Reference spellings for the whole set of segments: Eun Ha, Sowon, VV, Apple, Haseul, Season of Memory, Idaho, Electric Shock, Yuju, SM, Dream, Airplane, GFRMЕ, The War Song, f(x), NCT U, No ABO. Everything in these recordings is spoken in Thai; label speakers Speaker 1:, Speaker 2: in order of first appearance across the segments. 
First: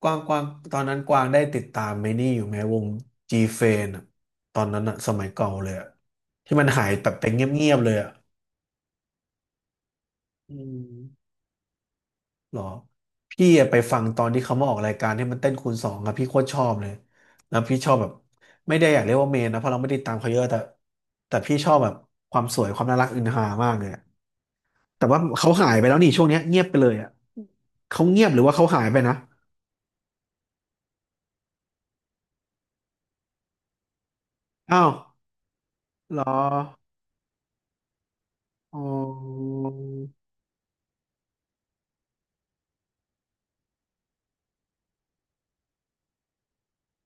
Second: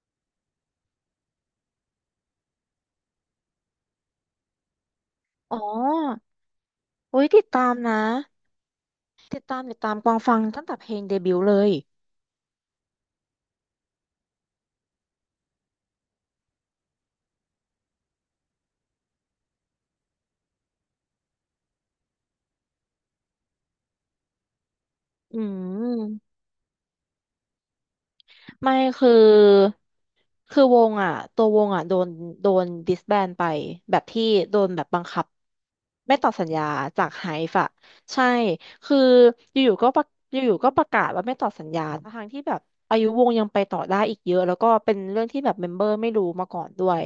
Speaker 1: กวางกวางตอนนั้นกวางได้ติดตามไอ้นี่อยู่ไหมวง G f a n อะตอนนั้นอะสมัยเก่า
Speaker 2: อ๋
Speaker 1: เลยอะ
Speaker 2: อ
Speaker 1: ที่มันหายแบบ
Speaker 2: อุ้
Speaker 1: ไป
Speaker 2: ย
Speaker 1: เ
Speaker 2: ติดตา
Speaker 1: งี
Speaker 2: ม
Speaker 1: ยบๆเลย
Speaker 2: นะ
Speaker 1: อะ
Speaker 2: ติดตามติดตามกวางฟัง
Speaker 1: อื
Speaker 2: ตั้งแต่เพ
Speaker 1: ม
Speaker 2: ลงเดบิวต์เลย
Speaker 1: หรอพี่อะไปฟังตอนที่เขามาออกรายการที่มันเต้นคูณสองอะพี่โคตรชอบเลยแล้วพี่ชอบแบบไม่ได้อยากเรียกว่าเมนนะเพราะเราไม่ได้ตามเขาเยอะแต่พี่ชอบแบบความสวยความน่ารักอินหามากเลยอะแต่ว่า
Speaker 2: อื
Speaker 1: เขาหายไปแล้วนี่ช่วง
Speaker 2: ม
Speaker 1: เนี้ยเงียบไปเลยอะเขาเงียบหรือว่าเขา
Speaker 2: ไม่
Speaker 1: หายไป
Speaker 2: คือ
Speaker 1: นะ
Speaker 2: คือวงอ่ะตัววงอ่ะโดนดิสแบนไปแบบที่โดนแบ
Speaker 1: อ้า
Speaker 2: บ
Speaker 1: ว
Speaker 2: บังคับไม่
Speaker 1: เหรอ
Speaker 2: ต่อสัญญาจากไฮฟ์อะใช่
Speaker 1: อ๋อ
Speaker 2: คืออยู่ๆก็ประอยู่ๆก็ประกาศว่าไม่ต่อสัญญาทางที่แบบอายุวงยังไปต่อได้อีกเยอะแล้วก็เป็นเรื่องที่แบบเมมเบอร์ไม่รู้มาก่อนด้วย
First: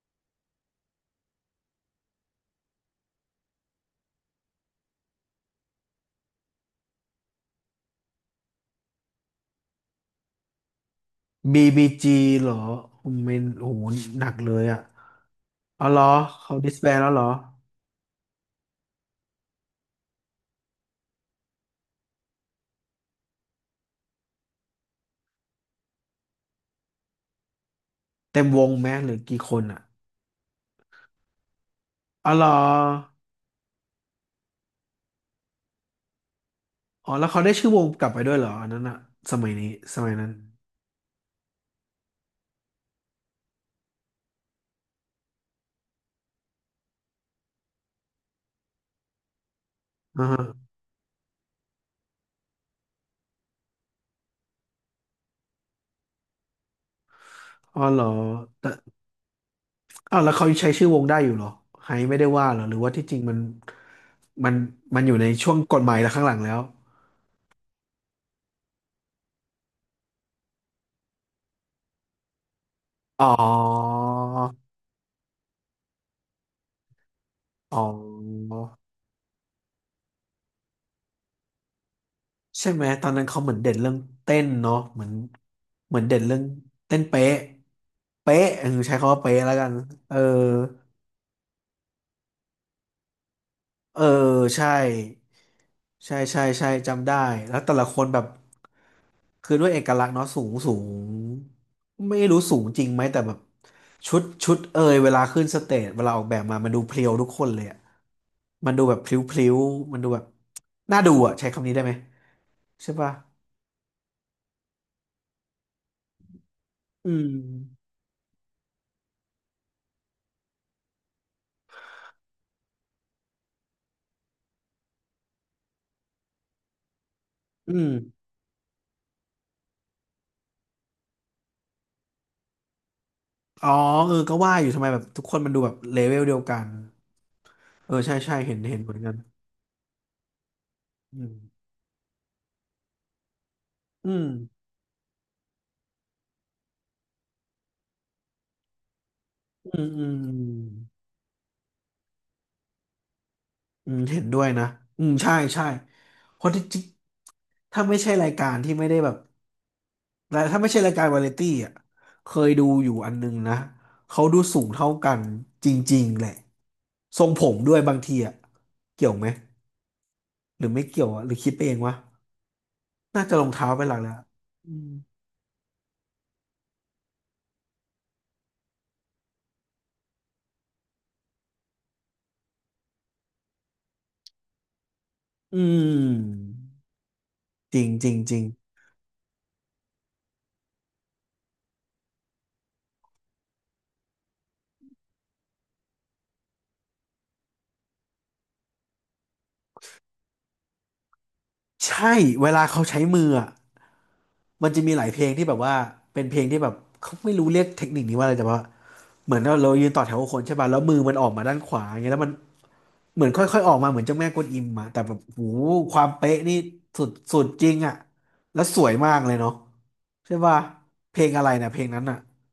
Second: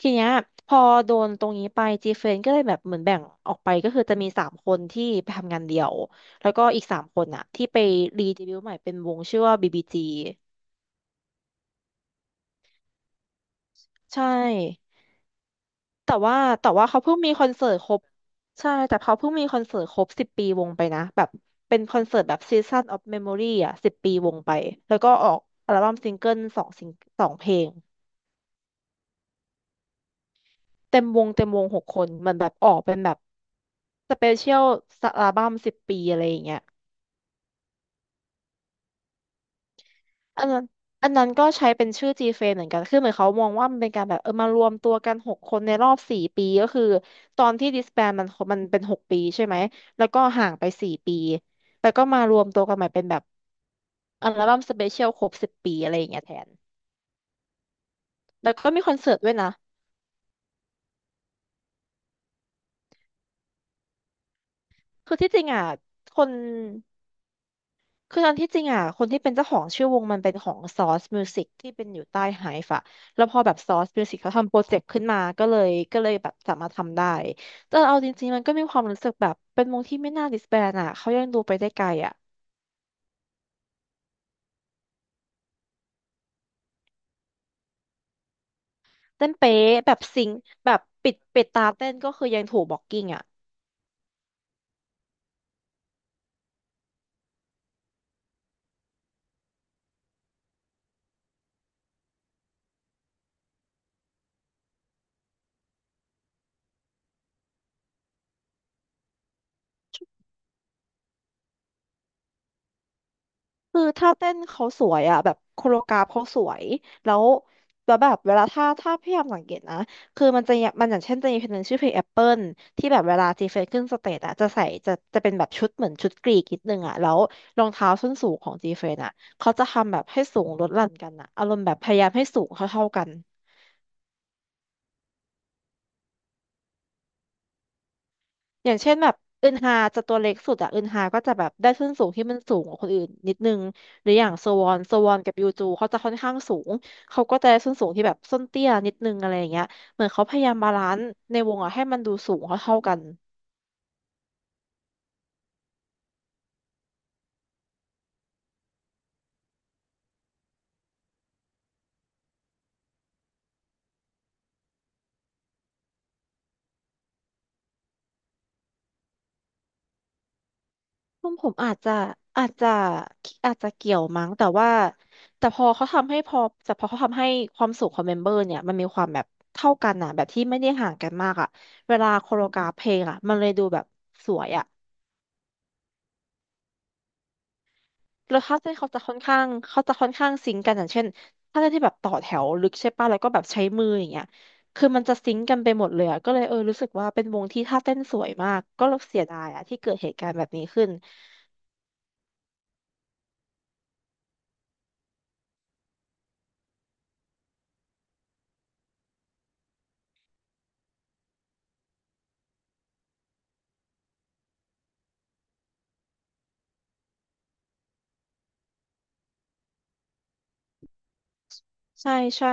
Speaker 2: ทีเนี้ยพอโดนตรงนี้ไปจีเฟนก็เลยแบบเหมือนแบ่งออกไปก็คือจะมีสามคนที่ไปทำงานเดี่ยวแล้วก็อีกสามคนอะที่ไปรีเดบิวต์ใหม่เป็นวงชื่อว่าบีบีจี
Speaker 1: BBG เหรอผมเมนโอ้โหห
Speaker 2: ใช่
Speaker 1: นักเลยอ่ะอ๋อเหรอ
Speaker 2: แต่ว่า
Speaker 1: เขา
Speaker 2: แต่
Speaker 1: ดิส
Speaker 2: ว่า
Speaker 1: แบน
Speaker 2: เขา
Speaker 1: แล้ว
Speaker 2: เพิ่
Speaker 1: เห
Speaker 2: ง
Speaker 1: รอ
Speaker 2: มีคอนเสิร์ตครบใช่แต่เขาเพิ่งมีคอนเสิร์ตครบสิบปีวงไปนะแบบเป็นคอนเสิร์ตแบบ Season of Memory อ่ะ10 ปีวงไปแล้วก็ออกอัลบั้มซิงเกิล2 เพลง
Speaker 1: เต็มวงไหมหรือกี่คนอ่ะ
Speaker 2: เต็มวงเต็มวงหกคนเห
Speaker 1: อ๋อ
Speaker 2: มัน
Speaker 1: เหร
Speaker 2: แบ
Speaker 1: อ
Speaker 2: บออกเป็นแบบสเปเชียลอัลบั้มสิบปีอะไรอย่างเงี้ย
Speaker 1: อ๋อแล้วเขาได้ชื่อวงกลับไปด้วยเหรออันนั้นอ่ะ สมัยนี้ สมัยนั้น
Speaker 2: อันนั้นอันนั้นก็ใช้เป็นชื่อ g f r m e เหมือนกัน คือเหมือนเขามองว่ามันเป็นการแบบเออมารวมตัวกันหกคนในรอบสี่ปีก็คือตอนที่ disband มันเป็น6 ปีใช่ไหม แล้วก็
Speaker 1: อ่า
Speaker 2: ห่างไป
Speaker 1: ฮะ
Speaker 2: 4 ปีแล้วก็มารวมตัวกันใหม่เป็นแบบอัลบั้มสเปเชียลครบสิบปีอะไรอย่างเงี้ยแทน
Speaker 1: อ๋อเหรอ
Speaker 2: แล้วก็
Speaker 1: แต่
Speaker 2: มีคอนเสิร์ตด้วยนะ
Speaker 1: อ้าวแล้วเขายังใช้ชื่อวงได้อยู่เหรอไฮไม่ได้ว่าเหรอหรือว่าที่จริงมันมันมันอ
Speaker 2: คือ
Speaker 1: ยู่ใน
Speaker 2: ที่จริง
Speaker 1: ช่วง
Speaker 2: อ่ะ
Speaker 1: กฎหมายแล้ว
Speaker 2: ค
Speaker 1: ข้างห
Speaker 2: น
Speaker 1: ลังแล้ว
Speaker 2: คือตอนที่จริงอ่ะคนที่เป็นเจ้าของชื่อวงมันเป็นของซอสมิวสิกที่เป็นอยู่ใต้ไฮฟ์อะแล้
Speaker 1: อ๋อ
Speaker 2: วพอแบบซอสมิวสิกเขาทำโปรเจกต์ขึ้นมาก็เลยแบบสามารถทำได้แต่
Speaker 1: อ๋อ
Speaker 2: เอาจริงๆมันก็มีความรู้สึกแบบเป็นวงที่ไม่น่าดิสแบนอ่ะเขายังดูไปได้ไกลอ่ะ
Speaker 1: ใช่ไหมตอนนั้นเขาเหมือนเด่นเรื่องเต้นเนาะเหมือนเหมือนเด่นเรื่องเต้นเป๊ะเป๊ะเออใช้คำว่า
Speaker 2: เต้น
Speaker 1: เป๊ะแล้วกั
Speaker 2: เป๊ะ
Speaker 1: น
Speaker 2: แบบ
Speaker 1: เออ
Speaker 2: ซิงค์แบบปิดตาเต้นก็คือยังถูกบล็อกกิ้งอ่ะ
Speaker 1: เออใช่ใช่จำได้แล้วแต่ละคนแบบคือด้วยเอกลักษณ์เนาะสูงสูงไม่รู้สูงจริงไหมแต่แบบชุดชุดเอยเวลาขึ้นสเตจเวลาออกแบบมามันดูเพรียวทุกคนเลยอะมันดูแบบพลิ้วพลิ้วมันดูแบบน่าดูอะใช้คำนี้ได้ไหมใช่ป่ะ
Speaker 2: คือท่าเต้นเขาสวยอ่ะแบบโคโรกราฟเขาสวย
Speaker 1: อื
Speaker 2: แล้ว
Speaker 1: ม
Speaker 2: แล้วแบบเวลาถ้าพยายามสังเกตนะคือมันจะอย่างมันอย่างเช่นจะมีเพลงหนึ่งชื่อเพลงแอปเปิลที่แบบเวลาจีเฟสขึ้นสเตจอ่ะจะเป็นแบบชุดเหมือนชุดกรีกนิดนึงอ่ะแล้วรอง
Speaker 1: อืม
Speaker 2: เท้าส้นสูงของจีเฟสอ่ะเขาจะทำแบบให้สูงลดหลั่นกันอ่ะอารมณ์แบบพยายามให้สูงเท่าๆกัน
Speaker 1: อ๋อเออก็ว่าอยู่ทำไมแบบทุกคนมันดูแบบเลเวลเดียวกันเออใช่ใช่เห็น
Speaker 2: อย่า
Speaker 1: เห็
Speaker 2: ง
Speaker 1: นเห
Speaker 2: เช่
Speaker 1: มือ
Speaker 2: น
Speaker 1: น
Speaker 2: แบ
Speaker 1: กัน
Speaker 2: บอึนฮาจะตัวเล็กสุดอะอึนฮา
Speaker 1: อื
Speaker 2: ก็จะ
Speaker 1: ม
Speaker 2: แบบได้ส้นสูงที่มันสูงกว่าคนอื่นนิดนึงห
Speaker 1: อื
Speaker 2: รืออ
Speaker 1: ม
Speaker 2: ย่างโซวอนโซวอนกับยูจูเขาจะค่อนข้างสูงเขาก็จะได้ส้นสูงที่แบบส้นเตี้ยนิดนึงอะไรอย่างเงี้ย
Speaker 1: อืม
Speaker 2: เห
Speaker 1: อื
Speaker 2: มือนเขาพยายามบา
Speaker 1: ม
Speaker 2: ลานซ์ในวงอะให้มันดูสูงเท่าๆกัน
Speaker 1: อืมเห็นด้วยนะอืมใช่ใช่เพราะที่จริงถ้าไม่ใช่รายการที่ไม่ได้แบบและถ้าไม่ใช่รายการวาไรตี้อ่ะเคยดูอยู่อันนึงนะเขาดูสูงเท่ากันจริงๆแหละทรงผมด้วยบางทีอ่ะเกี่ยวไหมหรือไม่เกี่ยวอ่ะ
Speaker 2: ผ
Speaker 1: หรื
Speaker 2: ม
Speaker 1: อ
Speaker 2: ผ
Speaker 1: คิด
Speaker 2: ม
Speaker 1: ไปเองวะ
Speaker 2: อาจจะ
Speaker 1: น่าจะรอง
Speaker 2: อาจจะ
Speaker 1: เท้าเป็นห
Speaker 2: เกี่
Speaker 1: ลั
Speaker 2: ย
Speaker 1: ก
Speaker 2: ว
Speaker 1: แล้ว
Speaker 2: มั้งแต่
Speaker 1: อื
Speaker 2: ว่า
Speaker 1: ม
Speaker 2: แต่พอเขาทำให้พอแต่พอเขาทำให้ความสูงของเมมเบอร์เนี่ยมันมีความแบบเท่ากันอะแบบที่ไม่ได้ห่างกันมากอะเวลาโคโรกราฟเพลงอะมันเลยดูแบบสวยอะ
Speaker 1: อืมจริงจริงจ
Speaker 2: แล้
Speaker 1: ริ
Speaker 2: ว
Speaker 1: ง
Speaker 2: คลาสเต้นเขาจะค่อนข้างซิงก์กันอย่างเช่นถ้าเต้นที่แบบต่อแถวลึกใช่ป่ะแล้วก็แบบใช้มืออย่างเงี้ยคือมันจะซิงก์กันไปหมดเลยอะก็เลยเออรู้สึกว่าเป็นวงที่ท่าเต้นสวยมากก็เสียดายอะที่เกิดเหตุการณ์แบบนี้ขึ้น
Speaker 1: ใช่เวลาเขาใช้มืออะมันจะมีหลายเพลงที่แบบว่าเป็นเพลงที่แบบเขาไม่รู้เรียกเทคนิคนี้ว่าอะไรแต่ว่าเหมือนเรายืนต่อแถวกับคนใช่ป่ะแล้วมือมันออกมาด้านขวาอย่างเงี้ยแล้วมันเหมือนค่อยๆออกมาเหมือนเจ้าแม่กวนอิมอะแต่แบบโหความเป๊ะนี่สุดสุดจริงอะแล้วสวยมากเลยเนาะใช่ป่ะเพลงอะไรนะเพลงนั้น
Speaker 2: ใช่
Speaker 1: อะ
Speaker 2: ใช่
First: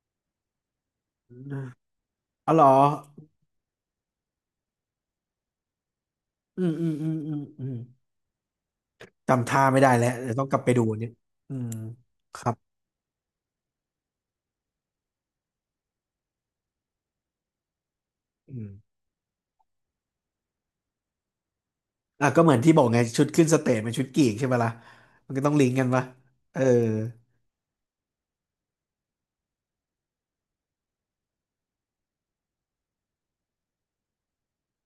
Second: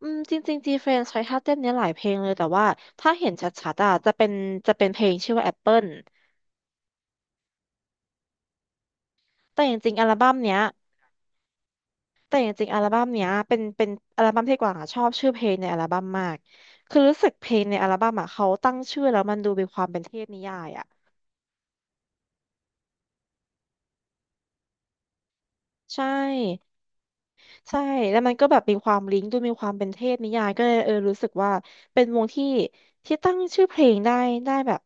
Speaker 2: อืมจริงๆจีเฟนใช้ท่าเต้นเนี้ยหลายเพลงเลยแต่
Speaker 1: อ๋อเหร
Speaker 2: ว่า
Speaker 1: อ
Speaker 2: ถ้าเห็นชัดๆอะจะเป็นเพลงชื่อว่าแอปเปิล
Speaker 1: อืมอืมอืมอืมอืมจำ
Speaker 2: แต่
Speaker 1: ท่า
Speaker 2: จ
Speaker 1: ไม่ได้
Speaker 2: ริงๆอั
Speaker 1: แล้ว
Speaker 2: ล
Speaker 1: เดี๋
Speaker 2: บั้
Speaker 1: ย
Speaker 2: ม
Speaker 1: วต้องก
Speaker 2: เนี้
Speaker 1: ลั
Speaker 2: ย
Speaker 1: บไปดูอันเนี่ยอืม
Speaker 2: แต่
Speaker 1: ค
Speaker 2: จ
Speaker 1: รับ
Speaker 2: ริงๆอัลบั้มเนี้ยเป็นอัลบั้มที่กวางอะชอบชื่อเพลงในอัลบั้มมากคือรู้สึกเพลงในอัลบั้มอะเขา
Speaker 1: อืม
Speaker 2: ตั้งชื่อแล้วมันดูมีความเป็นเทพนิยายอะ
Speaker 1: อ่ะก็เหมือนที่บอกไงชุดขึ้นสเตจเป็นชุดกรีกใช่ไหมล่ะมันก็ต้องลิงก์กันปะ
Speaker 2: ใช่
Speaker 1: เออ
Speaker 2: ใช่แล้วมันก็แบบมีความลิงก์ดูมีความเป็นเทพนิยายก็เลยเออรู้สึกว่าเป็นวงที่ตั้งชื่อเพลงได้แบบ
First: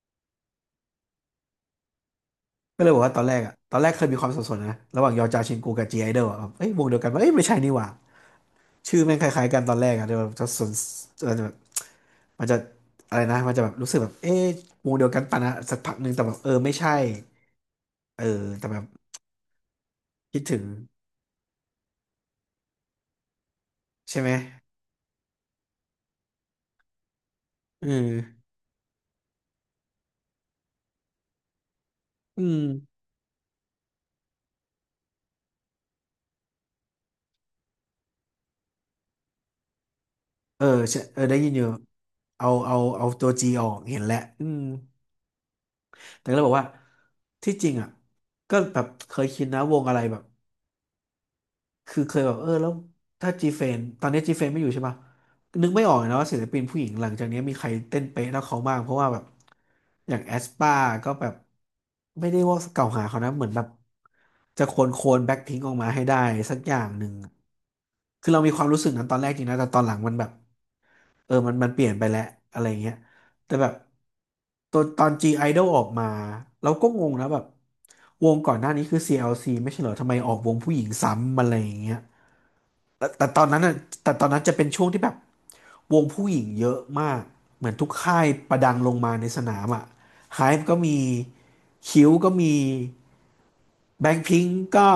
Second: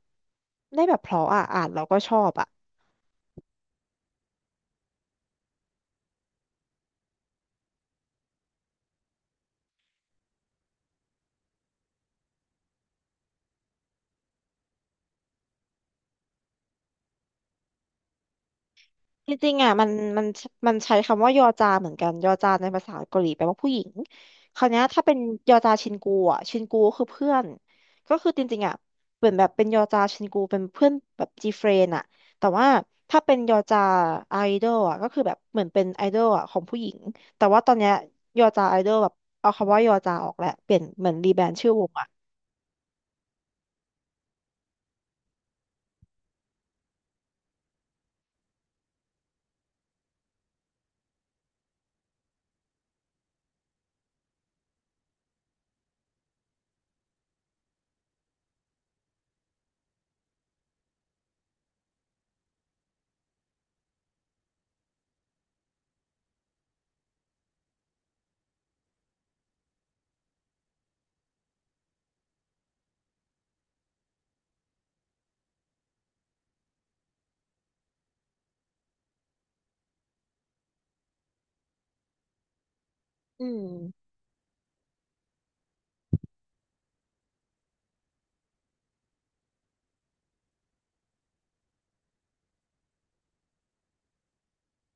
Speaker 2: ได้แบบเพราะอะอ่านแล้วก็ชอบอะ
Speaker 1: ก็เลยบอกว่าตอนแรกอ่ะตอนแรกเคยมีความสับสนนะระหว่างยอจาชินกูกับจีไอดอลอ่ะเอ้ยวงเดียวกันปะเอ้ยไม่ใช่นี่หว่าชื่อแม่งคล้ายๆกันตอนแรกอ่ะเดี๋ยวจะสนมันจะแบบมันจะอะไรนะมันจะแบบรู้สึกแบบเอ๊ะวงเดียวกันปะนะสักพักหนึ่งแต่แบบเออไม่ใช่เออแต่แบบ
Speaker 2: จริงๆอ่ะมัน
Speaker 1: คิดถึง
Speaker 2: มันใช้คำว่ายอจาเหมือนกันยอจาในภาษาเกาหลีแปลว่าผู้หญิง
Speaker 1: ใช่ไหม
Speaker 2: คราวเนี้ยถ้าเป็นยอจาชินกูอ่ะชินกูก็คือเพื่อน
Speaker 1: อื
Speaker 2: ก็คือจ
Speaker 1: ม
Speaker 2: ริงๆอ่ะเหมือนแบบเป็นยอจาชินกูเป็นเพื่อนแบบจีเฟรนอ่ะ
Speaker 1: อื
Speaker 2: แต่
Speaker 1: ม
Speaker 2: ว่าถ้าเป็นยอจาไอดอลอ่ะก็คือแบบเหมือนเป็นไอดอลอ่ะของผู้หญิงแต่ว่าตอนเนี้ยยอจาไอดอลแบบเอาคำว่ายอจาออกแหละ
Speaker 1: เออ
Speaker 2: เปลี่ยน
Speaker 1: ใช่
Speaker 2: เหมือน
Speaker 1: เออ
Speaker 2: รี
Speaker 1: ได้
Speaker 2: แบร
Speaker 1: ยิน
Speaker 2: น
Speaker 1: อ
Speaker 2: ด์
Speaker 1: ยู่
Speaker 2: ชื่อวงอ่ะ
Speaker 1: เอาตัวจีออกเห็นแล้วอืม แต่ก็เลยบอกว่าที่จริงอ่ะก็แบบเคยคิดนะวงอะไรแบบคือเคยแบบเออแล้วถ้าจีเฟนตอนนี้จีเฟนไม่อยู่ใช่ปะนึกไม่ออกเลยนะว่าศิลปินผู้หญิงหลังจากนี้มีใครเต้นเป๊ะเท่าเขาบ้างเพราะว่าแบบอย่างแอสปาก็แบบไม่ได้ว่าเกล่าวหาเขานะเหมือนแบบจะโคลนโคลนแบ็คพิงค์ออกมาให้ได้สักอย่างหนึ่งคือเรามีความรู้สึกนั้นตอนแรกจริงนะแต่ตอนหลังมันแบบเออมันเปลี่ยนไปแล้วอะไรเงี้ย แต่แบบตอนG Idol ออกมาเราก็งงนะแบบวงก่อนหน้านี้คือ CLC ไม่ใช่เหรอทำไมออกวงผู้หญิงซ้ำอะไรอย่างเงี้ยแต่ตอ
Speaker 2: อื
Speaker 1: นนั้นอ่ะ
Speaker 2: ม
Speaker 1: แต่ตอนนั้นจะเป็นช่วงที่แบบวงผู้หญิงเยอะมาก เหมือนทุกค่ายประดังลงมาในสนามอ่ะ HYBE ก็มีคิวก็มีแบงค์พิงก์ก็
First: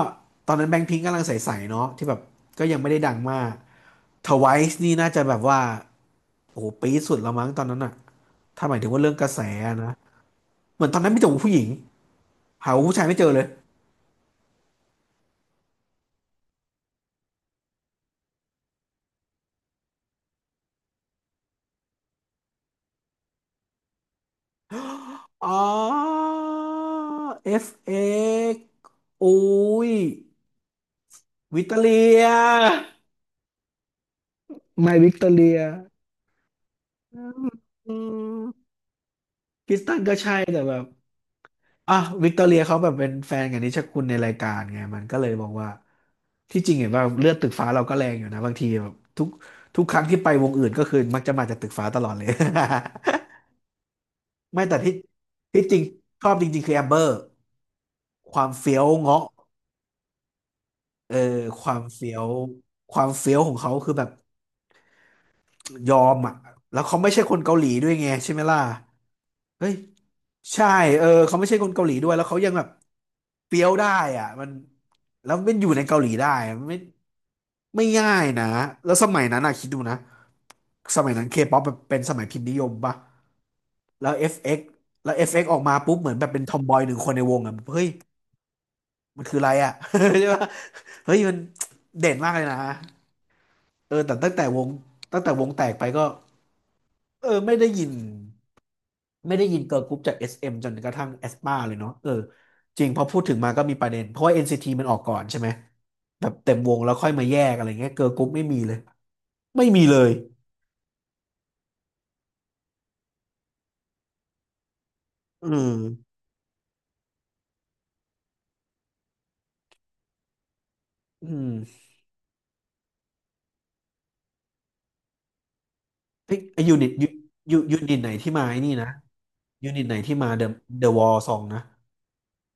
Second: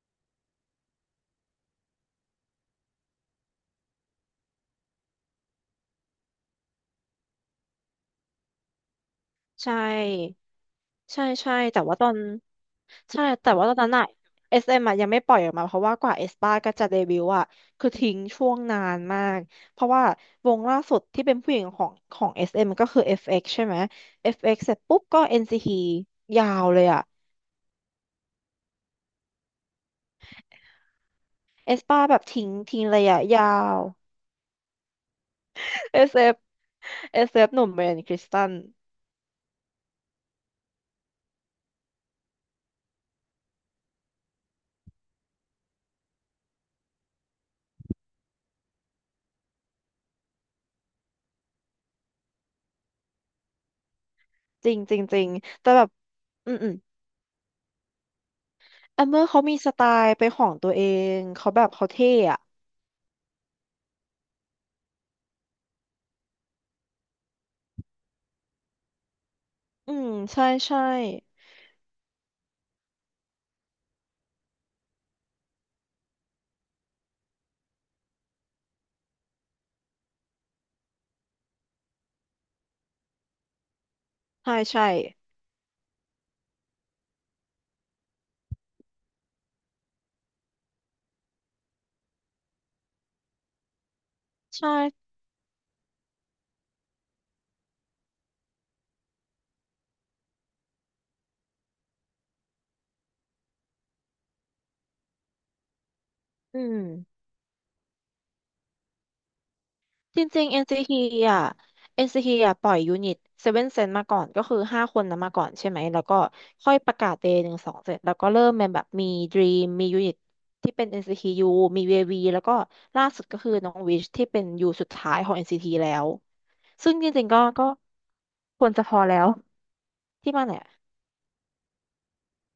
Speaker 1: ตอนนั้นแบงค์พิงก์กำลังใสๆเนาะที่แบบก็ยังไม่ได้ดังมาก TWICE นี่น่าจะแบบว่าโอ้โหปีดสุดแล้วมั้งตอนนั้นอ่ะถ้าหมายถึงว่าเรื่องกระแส
Speaker 2: ใช
Speaker 1: อะนะ
Speaker 2: ่
Speaker 1: เหมือนตอนนั้นมี
Speaker 2: ใช่
Speaker 1: แต่ผู้
Speaker 2: ใช่
Speaker 1: หญิง
Speaker 2: แต่ว่าตอน
Speaker 1: หาผู้ชายไม่
Speaker 2: ใช่
Speaker 1: เจอเลย
Speaker 2: แต่ว่าตอนนั้นอะ SM อสเอ็มอะยังไม่ปล่อยออกมาเพราะว่ากว่าเอสป้าก็จะเดบิวต์อะคือทิ้งช่วงนานมากเพราะว่าวงล่าสุดที่เป็นผู้หญิงของ SM ก็คือ FX ใช่ไหม FX เอ็กซ์เสร็จปุ๊บก็ n
Speaker 1: อ๋
Speaker 2: c ีที
Speaker 1: อ
Speaker 2: ยาวเลยอะ
Speaker 1: FX อุ้ยวิต
Speaker 2: เอ
Speaker 1: เตอ
Speaker 2: สป้า
Speaker 1: เลี
Speaker 2: แบ
Speaker 1: ย
Speaker 2: บทิ้งระยะยาว
Speaker 1: ไมวิกตอเรีย
Speaker 2: SF
Speaker 1: อืม
Speaker 2: SF หนุ่มเบร
Speaker 1: อื
Speaker 2: นคริสตัน
Speaker 1: มคริสตันก็ใช่แต่แบบอ่ะวิกตอเรียเขาแบบเป็นแฟนกับนิชคุณในรายการไงมันก็เลยบอกว่าที่จริงเห็นว่าเลือดตึกฟ้าเราก็แรงอยู่นะบางทีแบบทุกครั้งที่ไปวงอื่นก็คือมักจะมาจากตึกฟ้าตลอดเลย ไม่
Speaker 2: จริ
Speaker 1: แต่
Speaker 2: ง
Speaker 1: ที่
Speaker 2: จริงจริง
Speaker 1: ที่
Speaker 2: แต่
Speaker 1: จริ
Speaker 2: แบ
Speaker 1: ง
Speaker 2: บ
Speaker 1: ชอบจ
Speaker 2: อืม
Speaker 1: ริง
Speaker 2: อื
Speaker 1: ๆคื
Speaker 2: ม
Speaker 1: อแอมเบอร์ความเฟี้ยว
Speaker 2: แอมเมอ
Speaker 1: เงาะ
Speaker 2: ร์เขามีสไตล์เป็นของตัวเอ
Speaker 1: เออ
Speaker 2: งเขาแบ
Speaker 1: ค
Speaker 2: บ
Speaker 1: วาม
Speaker 2: เขาเท่
Speaker 1: เฟี้ยว
Speaker 2: อะ
Speaker 1: ของเขาคือแบบยอมอ่ะแล้วเขาไม่ใช่คนเกาหลีด้วยไงใช่ไหมล่ะเฮ้ย
Speaker 2: อืมใช่
Speaker 1: ใช่
Speaker 2: ใช่
Speaker 1: เออเขาไม่ใช่คนเกาหลีด้วยแล้วเขายังแบบเฟี้ยวได้อ่ะมันแล้วมันอยู่ในเกาหลีได้มันไม่ไม่ง่ายนะแล้วสมัยนั้นอ่ะคิดดูนะสมัยนั้นเคป๊อปเป็นสมัยพิมพ์นิยมปะแล้ว
Speaker 2: ใช่
Speaker 1: FX
Speaker 2: ใช่
Speaker 1: แล้ว FX อฟเอกซ์ออกมาปุ๊บเหมือนแบบเป็นทอมบอยหนึ่งคนในวงอ่ะเฮ้ยมันคืออะไรอ่ะ ใช่ปะเฮ้ยมันเด่นมากเลยนะ เออแต่ตั้งแต่ว
Speaker 2: ใช่
Speaker 1: งตั้งแต่วงแตกไปก็เออไม่ได้ยินไม่ได้ยินเกิร์ลกรุ๊ปจาก SM จนกระทั่งแอสปาเลยเนาะเออจริงพอพูดถึงมาก็มีประเด็นเพราะว่า NCT มันออกก่อนใช่ไหมแบบเต็ม
Speaker 2: อื
Speaker 1: วงแล้วค่อย
Speaker 2: ม
Speaker 1: มาแยกอะไรเงี้ยเกิร์ลกรุ๊ปไม่มีเลยไม่มีเลย
Speaker 2: จริงๆ NCT อนซีทีอ่ะ NCT อนซีทีอ่ะปล่อยยูนิตเซเว่นเซนมาก่อนก็คือห้าคนนะมาก่อ
Speaker 1: อื
Speaker 2: นใช่ไห
Speaker 1: ม
Speaker 2: มแล้วก็ค่อยประกาศเดย์หนึ่งสองเสร็จแล้วก็เริ่มเป็นแบบมี Dream มียูนิตที่เป็น
Speaker 1: อื
Speaker 2: NCTU มี
Speaker 1: ม
Speaker 2: VV แล้วก็ล่าสุดก็คือน้องวิชที่เป็นยูสุดท้ายของ NCT แล้ว
Speaker 1: ไอ้ยูนิต
Speaker 2: ซึ่ง
Speaker 1: ยู
Speaker 2: จริงๆก็ก็
Speaker 1: ยูนิตไหนที่มาไอ้
Speaker 2: คว
Speaker 1: นี่
Speaker 2: รจะ
Speaker 1: นะ
Speaker 2: พอแล้ว
Speaker 1: ยูนิตไหนที่มา
Speaker 2: ที่
Speaker 1: เด
Speaker 2: มา
Speaker 1: อะ
Speaker 2: เนี่ย
Speaker 1: เดอะวอลซองนะ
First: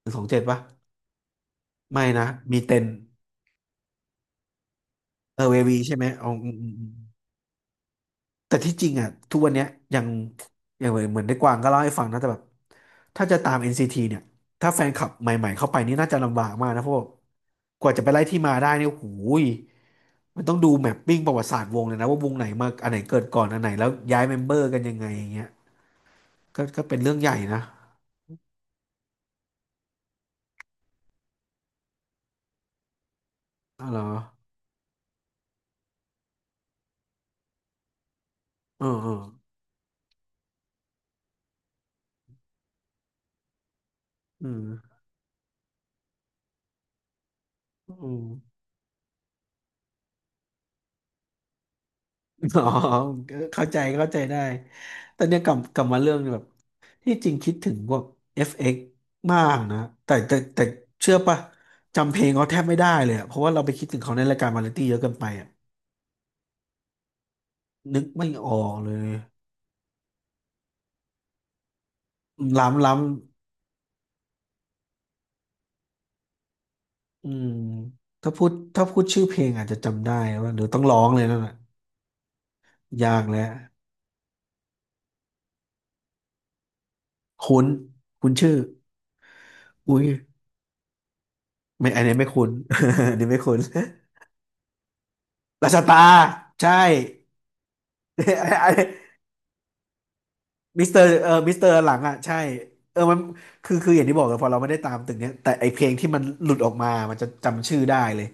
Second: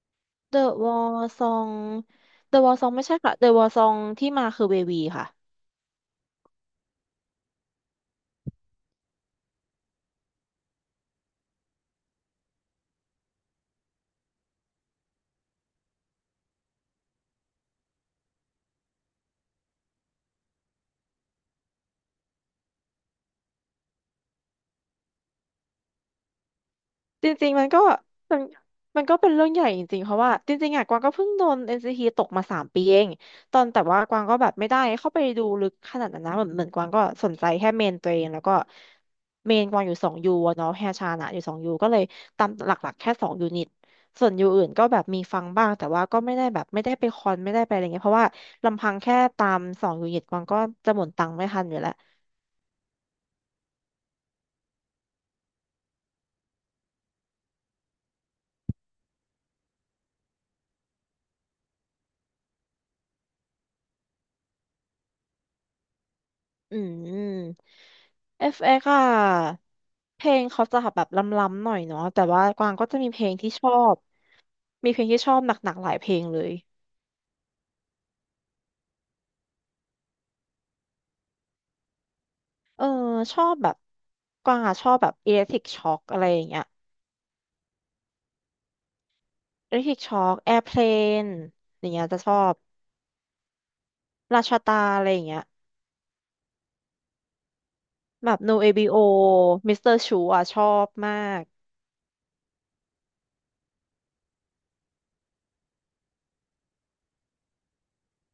Speaker 1: หนึ่งสองเจ็ดปะ
Speaker 2: The w a r Song
Speaker 1: ไม่นะมี
Speaker 2: The w a l
Speaker 1: เต็น
Speaker 2: Song ไม่ใช่ค่ะ The w a r Song ที่มาคือ VV ค่ะ
Speaker 1: เออเววีใช่ไหมอ๋ออืมอืมอืม แต่ที่จริงอ่ะทุกวันเนี้ยยังยังเหมือนได้กวางก็เล่าให้ฟังนะแต่แบบถ้าจะตาม NCT เนี่ยถ้าแฟนคลับใหม่ๆเข้าไปนี่น่าจะลำบากมากนะเพราะว่ากว่าจะไปไล่ที่มาได้เนี่ยโอ้โหยมันต้องดูแมปปิ้งประวัติศาสตร์วงเลยนะว่าวงไหนมาอันไหนเกิดก่อนอันไหนแล้วย้ายเมมเบอร์กันยังไงอย่างเงี้ยก็เป็นเรื่อง
Speaker 2: จ
Speaker 1: ใหญ่
Speaker 2: ริงๆ
Speaker 1: นะ
Speaker 2: มันก็มันมันก็เป็นเรื่องใหญ่จริงๆเพราะว่าจริงๆอ่ะกวางก็เพิ่งโดน NCT ตกมาสามปีเองตอนแต่
Speaker 1: อ๋อเหร
Speaker 2: ว่า
Speaker 1: อ
Speaker 2: กวางก็แบบไม่ได้เข้าไปดูลึกขนาดนั้นนะเหมือนกวางก็สนใจแค่เมนตัวเองแล้วก็
Speaker 1: เออเออ
Speaker 2: เมนกวางอยู่สองยูอะเนาะแฮชานะอยู่สองยูก็เลยตามหลักๆแค่สองยูนิตส่วนยู
Speaker 1: อื
Speaker 2: อื่นก็
Speaker 1: ม
Speaker 2: แบบมีฟังบ้างแต่ว่าก็ไม่ได้แบบไม่ได้ไปคอนไม่ได้ไปอะไร
Speaker 1: อื
Speaker 2: เงี้ยเพราะ
Speaker 1: ม
Speaker 2: ว่าลำพังแค่ตามสองยูนิตกวางก็จะหมดตังค์ไม่ทันอยู่แล้ว
Speaker 1: อ๋อเข้าใจเข้าใจได้แต่เนี่ยกลับมาเรื่องแบบที่จริงคิดถึงพวก FX มากนะแต่เชื่อปะจำเพลงเขาแทบไม่ได้เลยอะเพราะว่าเราไปคิดถึงเขาในรายการวาไรตี้เยอะเกินไปอะ
Speaker 2: อืม
Speaker 1: นึกไม่ออก
Speaker 2: FX
Speaker 1: เล
Speaker 2: อ่
Speaker 1: ย
Speaker 2: ะเพลงเขาจะแบบล้ำๆหน่อยเนาะแต่ว่ากวาง
Speaker 1: ล้ำ
Speaker 2: ก็
Speaker 1: ล้
Speaker 2: จะมีเพลงที่ชอบมีเพลงที่ชอบหนักๆหลายเพลงเลย
Speaker 1: ำอืมถ้าพูดชื่อเพลงอาจจะจำได้ว่าเดี๋ยวต้องร้องเลยนั่นแหละ
Speaker 2: เออ
Speaker 1: ยาก
Speaker 2: ชอ
Speaker 1: แล้ว
Speaker 2: บแบบกวางอ่ะชอบแบบ Electric Shock อคอะไรอย่างเงี้ย
Speaker 1: คุ้นคุ้นชื่ออุ้
Speaker 2: Electric
Speaker 1: ย
Speaker 2: Shock Airplane อคแอร์เพลนอ
Speaker 1: ไม่
Speaker 2: ย่าง
Speaker 1: อั
Speaker 2: เงี้
Speaker 1: น
Speaker 2: ย
Speaker 1: นี้
Speaker 2: จะ
Speaker 1: ไม่
Speaker 2: ชอ
Speaker 1: คุ้น
Speaker 2: บ
Speaker 1: อันนี้ไม่คุ้น
Speaker 2: ราชาตาอะไรอย่างเงี้ย
Speaker 1: ราชตาใช่
Speaker 2: แบบ No ABO Mr. Chu อ่ะชอบมาก
Speaker 1: มิสเตอร์หลังอ่ะใช่เออมันคืออย่างที่บอกเลยพอเราไม่ได้ตามตึกเนี้ยแต่ไอเพลงที่มันหลุดออกมามันจะจำชื่อได้เลย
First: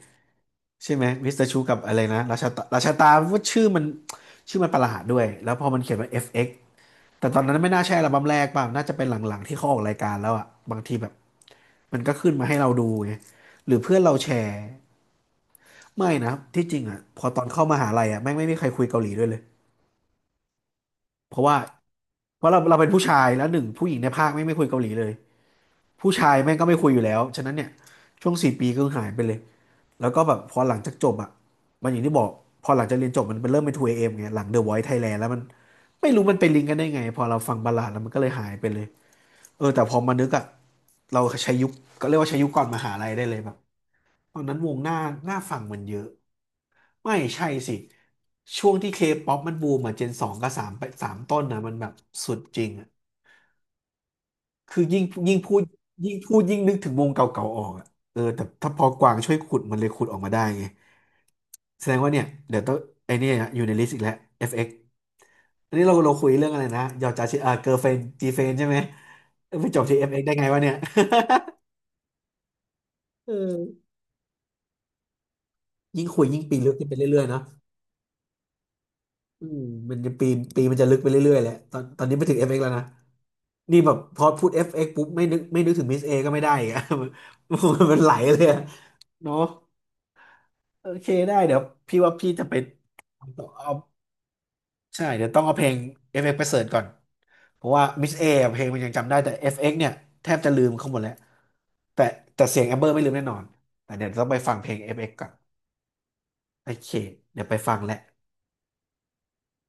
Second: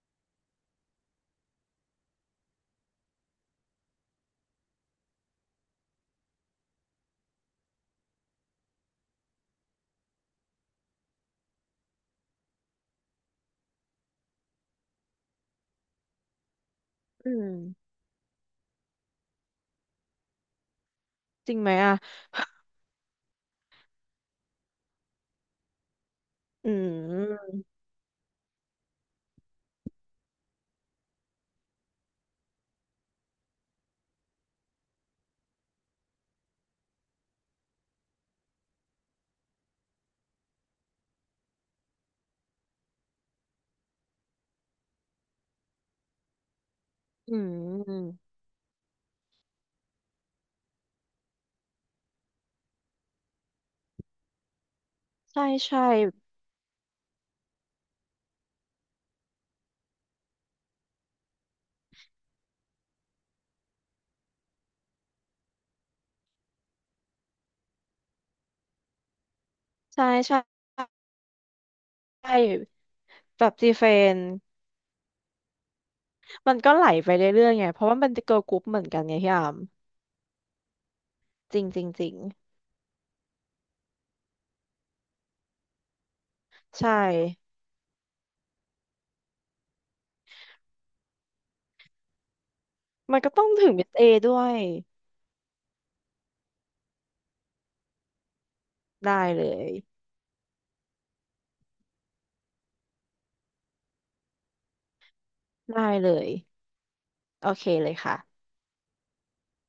Speaker 1: ใช่ไหมมิสเตอร์ชูกับอะไรนะราชาตาราชาตาว่าชื่อมันชื่อมันประหลาดด้วยแล้วพอมันเขียนว่า FX แต่ตอนนั้นไม่น่าใช่อัลบั้มแรกป่ะน่าจะเป็นหลังๆที่เขาออกรายการแล้วอ่ะบางทีแบบมันก็ขึ้นมาให้เราดูไงหรือเพื่อนเราแชร์ไม่นะที่จริงอ่ะพอ
Speaker 2: อื
Speaker 1: ตอนเข้ามหา
Speaker 2: ม
Speaker 1: ลัยอ่ะแม่งไม่มีใครคุยเกาหลีด้วยเลยเพราะ
Speaker 2: จ
Speaker 1: ว่า
Speaker 2: ริงไหมอ่ะ
Speaker 1: เพราะเราเป็นผู้ชายแล้วหนึ่งผู้หญิงในภาคไม่คุยเกาหลีเลย ผู้ชายแม่งก็
Speaker 2: อื
Speaker 1: ไม่คุยอยู่แล้ว ฉะนั้น
Speaker 2: ม
Speaker 1: เนี่ยช่วงสี่ปีก็หายไปเลย แล้วก็แบบพอหลังจากจบอ่ะมันอย่างที่บอกพอหลังจากเรียนจบมันเป็นเริ่มเป็น 2AM ไงหลัง The Voice Thailand แล้วมันไม่รู้มันไปลิงก์กันได้ไงพอเราฟังบัลลาดแล้วมันก็เลยหายไปเลยเออแต่พอมานึกอ่ะเราใช้ยุคก็เรียกว่าใช้ยุคก่อนมหาลัยได้เลยแบบตอนนั้นวงหน้าหน้าฟังมันเยอะไม่
Speaker 2: อื
Speaker 1: ใช่สิ
Speaker 2: ม
Speaker 1: ช่วงที่เคป๊อปมันบูมอ่ะเจนสองกับสามไปสามต้นนะมันแบบสุดจริงอะ คือยิ่ง
Speaker 2: ใช่
Speaker 1: พูด
Speaker 2: ใช่
Speaker 1: ยิ่งพูดยิ่งนึกถึงวงเก่าๆออกอะเออแต่ถ้าพอกวางช่วยขุดมันเลยขุดออกมาได้ไงแสดงว่าเนี่ยเดี๋ยวต้องไอเนี่ยอยู่ในลิสต์อีกแล้ว FX อฟเอ็กซ์อันนี้เราคุยเรื่องอะไรนะยอจาชิอ่าเกิร์ลเฟรนจีเฟนใช่ไหมเออไปจบที่
Speaker 2: ใช่
Speaker 1: FX ได้
Speaker 2: ใช่
Speaker 1: ไงวะเนี่ย
Speaker 2: ใช่
Speaker 1: เอ
Speaker 2: แบบ
Speaker 1: อ
Speaker 2: จีเฟน
Speaker 1: ยิ่งคุยยิ่ง
Speaker 2: มั
Speaker 1: ปี
Speaker 2: น
Speaker 1: นลึ
Speaker 2: ก็
Speaker 1: ก
Speaker 2: ไหล
Speaker 1: ขึ้นไป
Speaker 2: ไป
Speaker 1: เรื่อยๆเนาะ
Speaker 2: เรื่อยๆไง เพราะว่ามันเป็นเกิร์ลกรุ๊ปเหมือนกันไงพี่
Speaker 1: อื
Speaker 2: อาม
Speaker 1: มมันจะปีนปีมันจะลึกไปเรื่อยๆแหละ
Speaker 2: จริงจริง
Speaker 1: ตอ
Speaker 2: จ
Speaker 1: น
Speaker 2: ริ
Speaker 1: นี้
Speaker 2: ง
Speaker 1: ไปถึง FX แล้วนะนี่แบบพอพูด FX ปุ๊บไม่นึกถึงมิสเอก็ไม่ได้อีกอะ
Speaker 2: ใช่
Speaker 1: มันไหลเลยอะเนาะ โอเคได้เดี๋ยวพี่ว่าพี่จะไป
Speaker 2: มันก็ต้องถึง
Speaker 1: เอา
Speaker 2: มิสเอด้วย
Speaker 1: ใช่เดี๋ยวต้องเอาเพลง FX ไปเสิร์ชก่อนเพราะว่า Miss A อะเพลงมันยังจำ
Speaker 2: ได้
Speaker 1: ได้แต่
Speaker 2: เล
Speaker 1: FX เอ็
Speaker 2: ย
Speaker 1: กซ์เนี่ยแทบจะลืมเขาหมดแล้วแต่แต่เสียงแอมเบอร์ไม่ลืมแน่นอนแต่เดี๋ยวต้องไปฟังเพลง FX กซ์ก่อน
Speaker 2: ได้เลย
Speaker 1: โอเคเดี๋ย
Speaker 2: โอ
Speaker 1: วไป
Speaker 2: เค
Speaker 1: ฟัง
Speaker 2: เล
Speaker 1: แหละ
Speaker 2: ยค่ะ